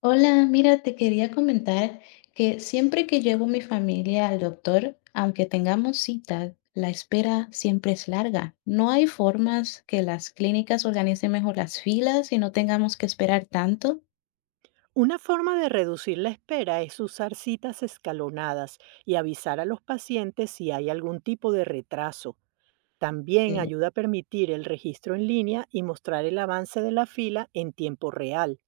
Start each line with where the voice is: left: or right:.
left: Hola, mira, te quería comentar que siempre que llevo mi familia al doctor, aunque tengamos cita, la espera siempre es larga. ¿No hay formas que las clínicas organicen mejor las filas y no tengamos que esperar tanto?
right: Una forma de reducir la espera es usar citas escalonadas y avisar a los pacientes si hay algún tipo de retraso. También
left: Sí.
right: ayuda a permitir el registro en línea y mostrar el avance de la fila en tiempo real.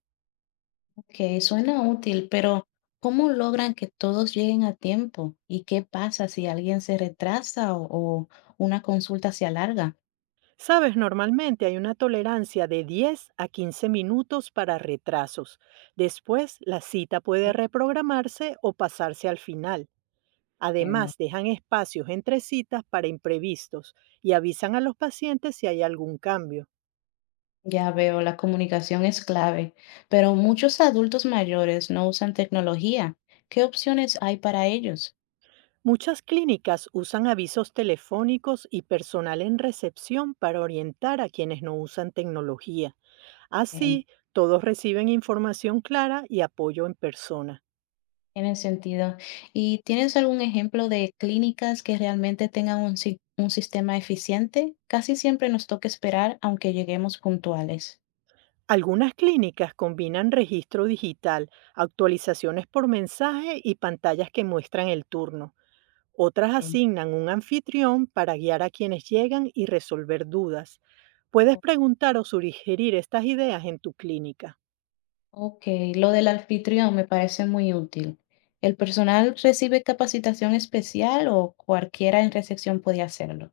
left: Que suena útil, pero ¿cómo logran que todos lleguen a tiempo? ¿Y qué pasa si alguien se retrasa o una consulta se alarga?
right: Sabes, normalmente hay una tolerancia de 10 a 15 minutos para retrasos. Después, la cita puede reprogramarse o pasarse al final. Además, dejan espacios entre citas para imprevistos y avisan a los pacientes si hay algún cambio.
left: Ya veo, la comunicación es clave, pero muchos adultos mayores no usan tecnología. ¿Qué opciones hay para ellos?
right: Muchas clínicas usan avisos telefónicos y personal en recepción para orientar a quienes no usan tecnología.
left: Eh,
right: Así, todos reciben información clara y apoyo en persona.
left: Tiene sentido. ¿Y tienes algún ejemplo de clínicas que realmente tengan un, si- un sistema eficiente? Casi siempre nos toca esperar aunque lleguemos puntuales.
right: Algunas clínicas combinan registro digital, actualizaciones por mensaje y pantallas que muestran el turno. Otras
left: Eh,
right: asignan un anfitrión para guiar a quienes llegan y resolver dudas. Puedes preguntar o sugerir estas ideas en tu clínica.
left: Ok, lo del anfitrión me parece muy útil. ¿El personal recibe capacitación especial o cualquiera en recepción puede hacerlo?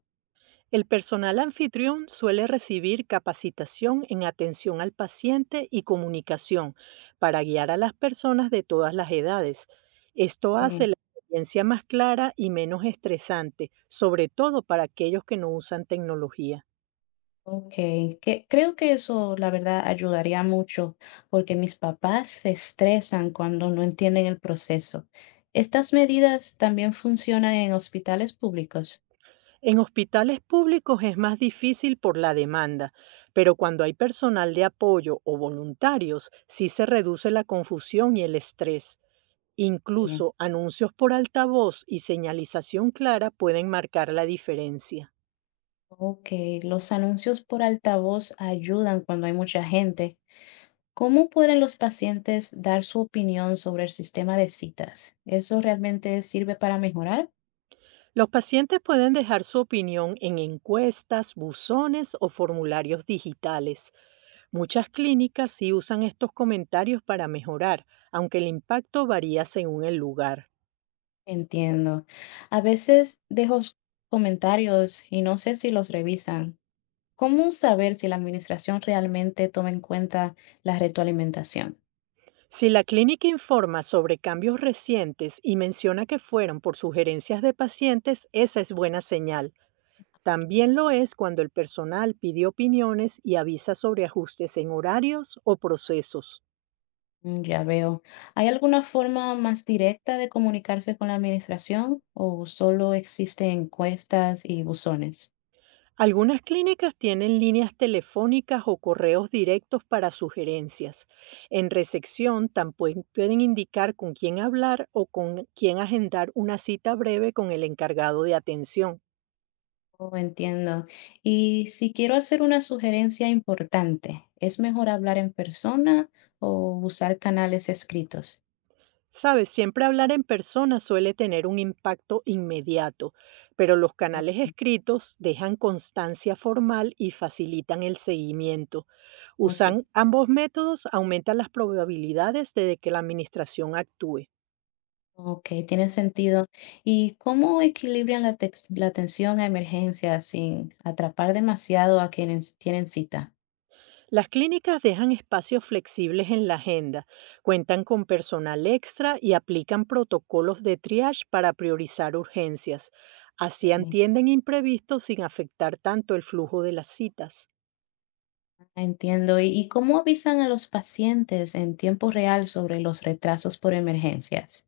right: El personal anfitrión suele recibir capacitación en atención al paciente y comunicación para guiar a las personas de todas las edades. Esto
left: Eh,
right: hace la experiencia más clara y menos estresante, sobre todo para aquellos que no usan tecnología.
left: Ok, que creo que eso la verdad ayudaría mucho porque mis papás se estresan cuando no entienden el proceso. ¿Estas medidas también funcionan en hospitales públicos?
right: En hospitales públicos es más difícil por la demanda, pero cuando hay personal de apoyo o voluntarios, sí se reduce la confusión y el estrés.
left: Qué bien.
right: Incluso anuncios por altavoz y señalización clara pueden marcar la diferencia.
left: Ok, los anuncios por altavoz ayudan cuando hay mucha gente. ¿Cómo pueden los pacientes dar su opinión sobre el sistema de citas? ¿Eso realmente sirve para mejorar?
right: Los pacientes pueden dejar su opinión en encuestas, buzones o formularios digitales. Muchas clínicas sí usan estos comentarios para mejorar, aunque el impacto varía según el lugar.
left: Entiendo. A veces comentarios y no sé si los revisan. ¿Cómo saber si la administración realmente toma en cuenta la retroalimentación?
right: Si la clínica informa sobre cambios recientes y menciona que fueron por sugerencias de pacientes, esa es buena señal. También lo es cuando el personal pide opiniones y avisa sobre ajustes en horarios o procesos.
left: Mm, ya veo. ¿Hay alguna forma más directa de comunicarse con la administración o solo existen encuestas y buzones?
right: Algunas clínicas tienen líneas telefónicas o correos directos para sugerencias. En recepción también pueden indicar con quién hablar o con quién agendar una cita breve con el encargado de atención.
left: Oh, entiendo. Y si quiero hacer una sugerencia importante, ¿es mejor hablar en persona o usar canales escritos?
right: Sabes, siempre hablar en persona suele tener un impacto inmediato, pero los
left: Ah.
right: canales escritos dejan constancia formal y facilitan el seguimiento.
left: Oh, sí.
right: Usan ambos métodos, aumentan las probabilidades de que la administración actúe.
left: Ok, tiene sentido. ¿Y cómo equilibran la atención a emergencias sin atrapar demasiado a quienes tienen cita?
right: Las clínicas dejan espacios flexibles en la agenda, cuentan con personal extra y aplican protocolos de triage para priorizar urgencias.
left: Eh,
right: Así atienden imprevistos sin afectar tanto el flujo de las citas.
left: Entiendo. ¿Y cómo avisan a los pacientes en tiempo real sobre los retrasos por emergencias?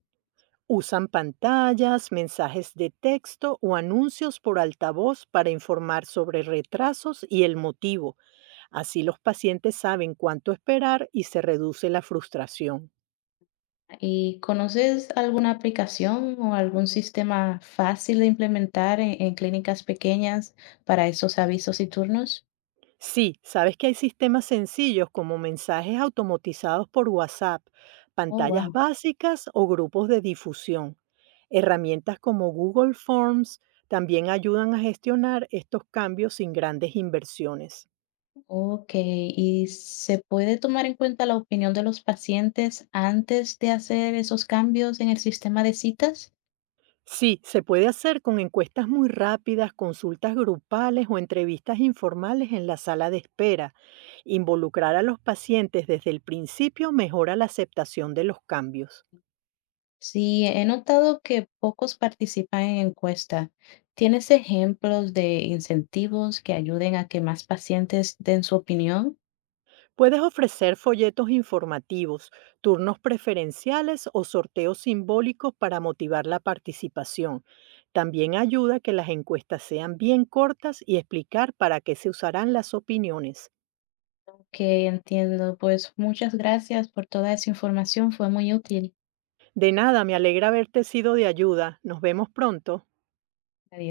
right: Usan pantallas, mensajes de texto o anuncios por altavoz para informar sobre retrasos y el motivo. Así los pacientes saben cuánto esperar y se reduce la frustración.
left: ¿Y conoces alguna aplicación o algún sistema fácil de implementar en clínicas pequeñas para esos avisos y turnos?
right: Sí, sabes que hay sistemas sencillos como mensajes automatizados por WhatsApp,
left: Oh,
right: pantallas
left: wow.
right: básicas o grupos de difusión. Herramientas como Google Forms también ayudan a gestionar estos cambios sin grandes inversiones.
left: Ok, ¿y se puede tomar en cuenta la opinión de los pacientes antes de hacer esos cambios en el sistema de citas?
right: Sí, se puede hacer con encuestas muy rápidas, consultas grupales o entrevistas informales en la sala de espera. Involucrar a los pacientes desde el principio mejora la aceptación de los cambios.
left: Sí, he notado que pocos participan en encuesta. ¿Tienes ejemplos de incentivos que ayuden a que más pacientes den su opinión?
right: Puedes ofrecer folletos informativos, turnos preferenciales o sorteos simbólicos para motivar la participación. También ayuda que las encuestas sean bien cortas y explicar para qué se usarán las opiniones.
left: Ok, entiendo. Pues muchas gracias por toda esa información, fue muy útil.
right: De nada, me alegra haberte sido de ayuda. Nos vemos pronto.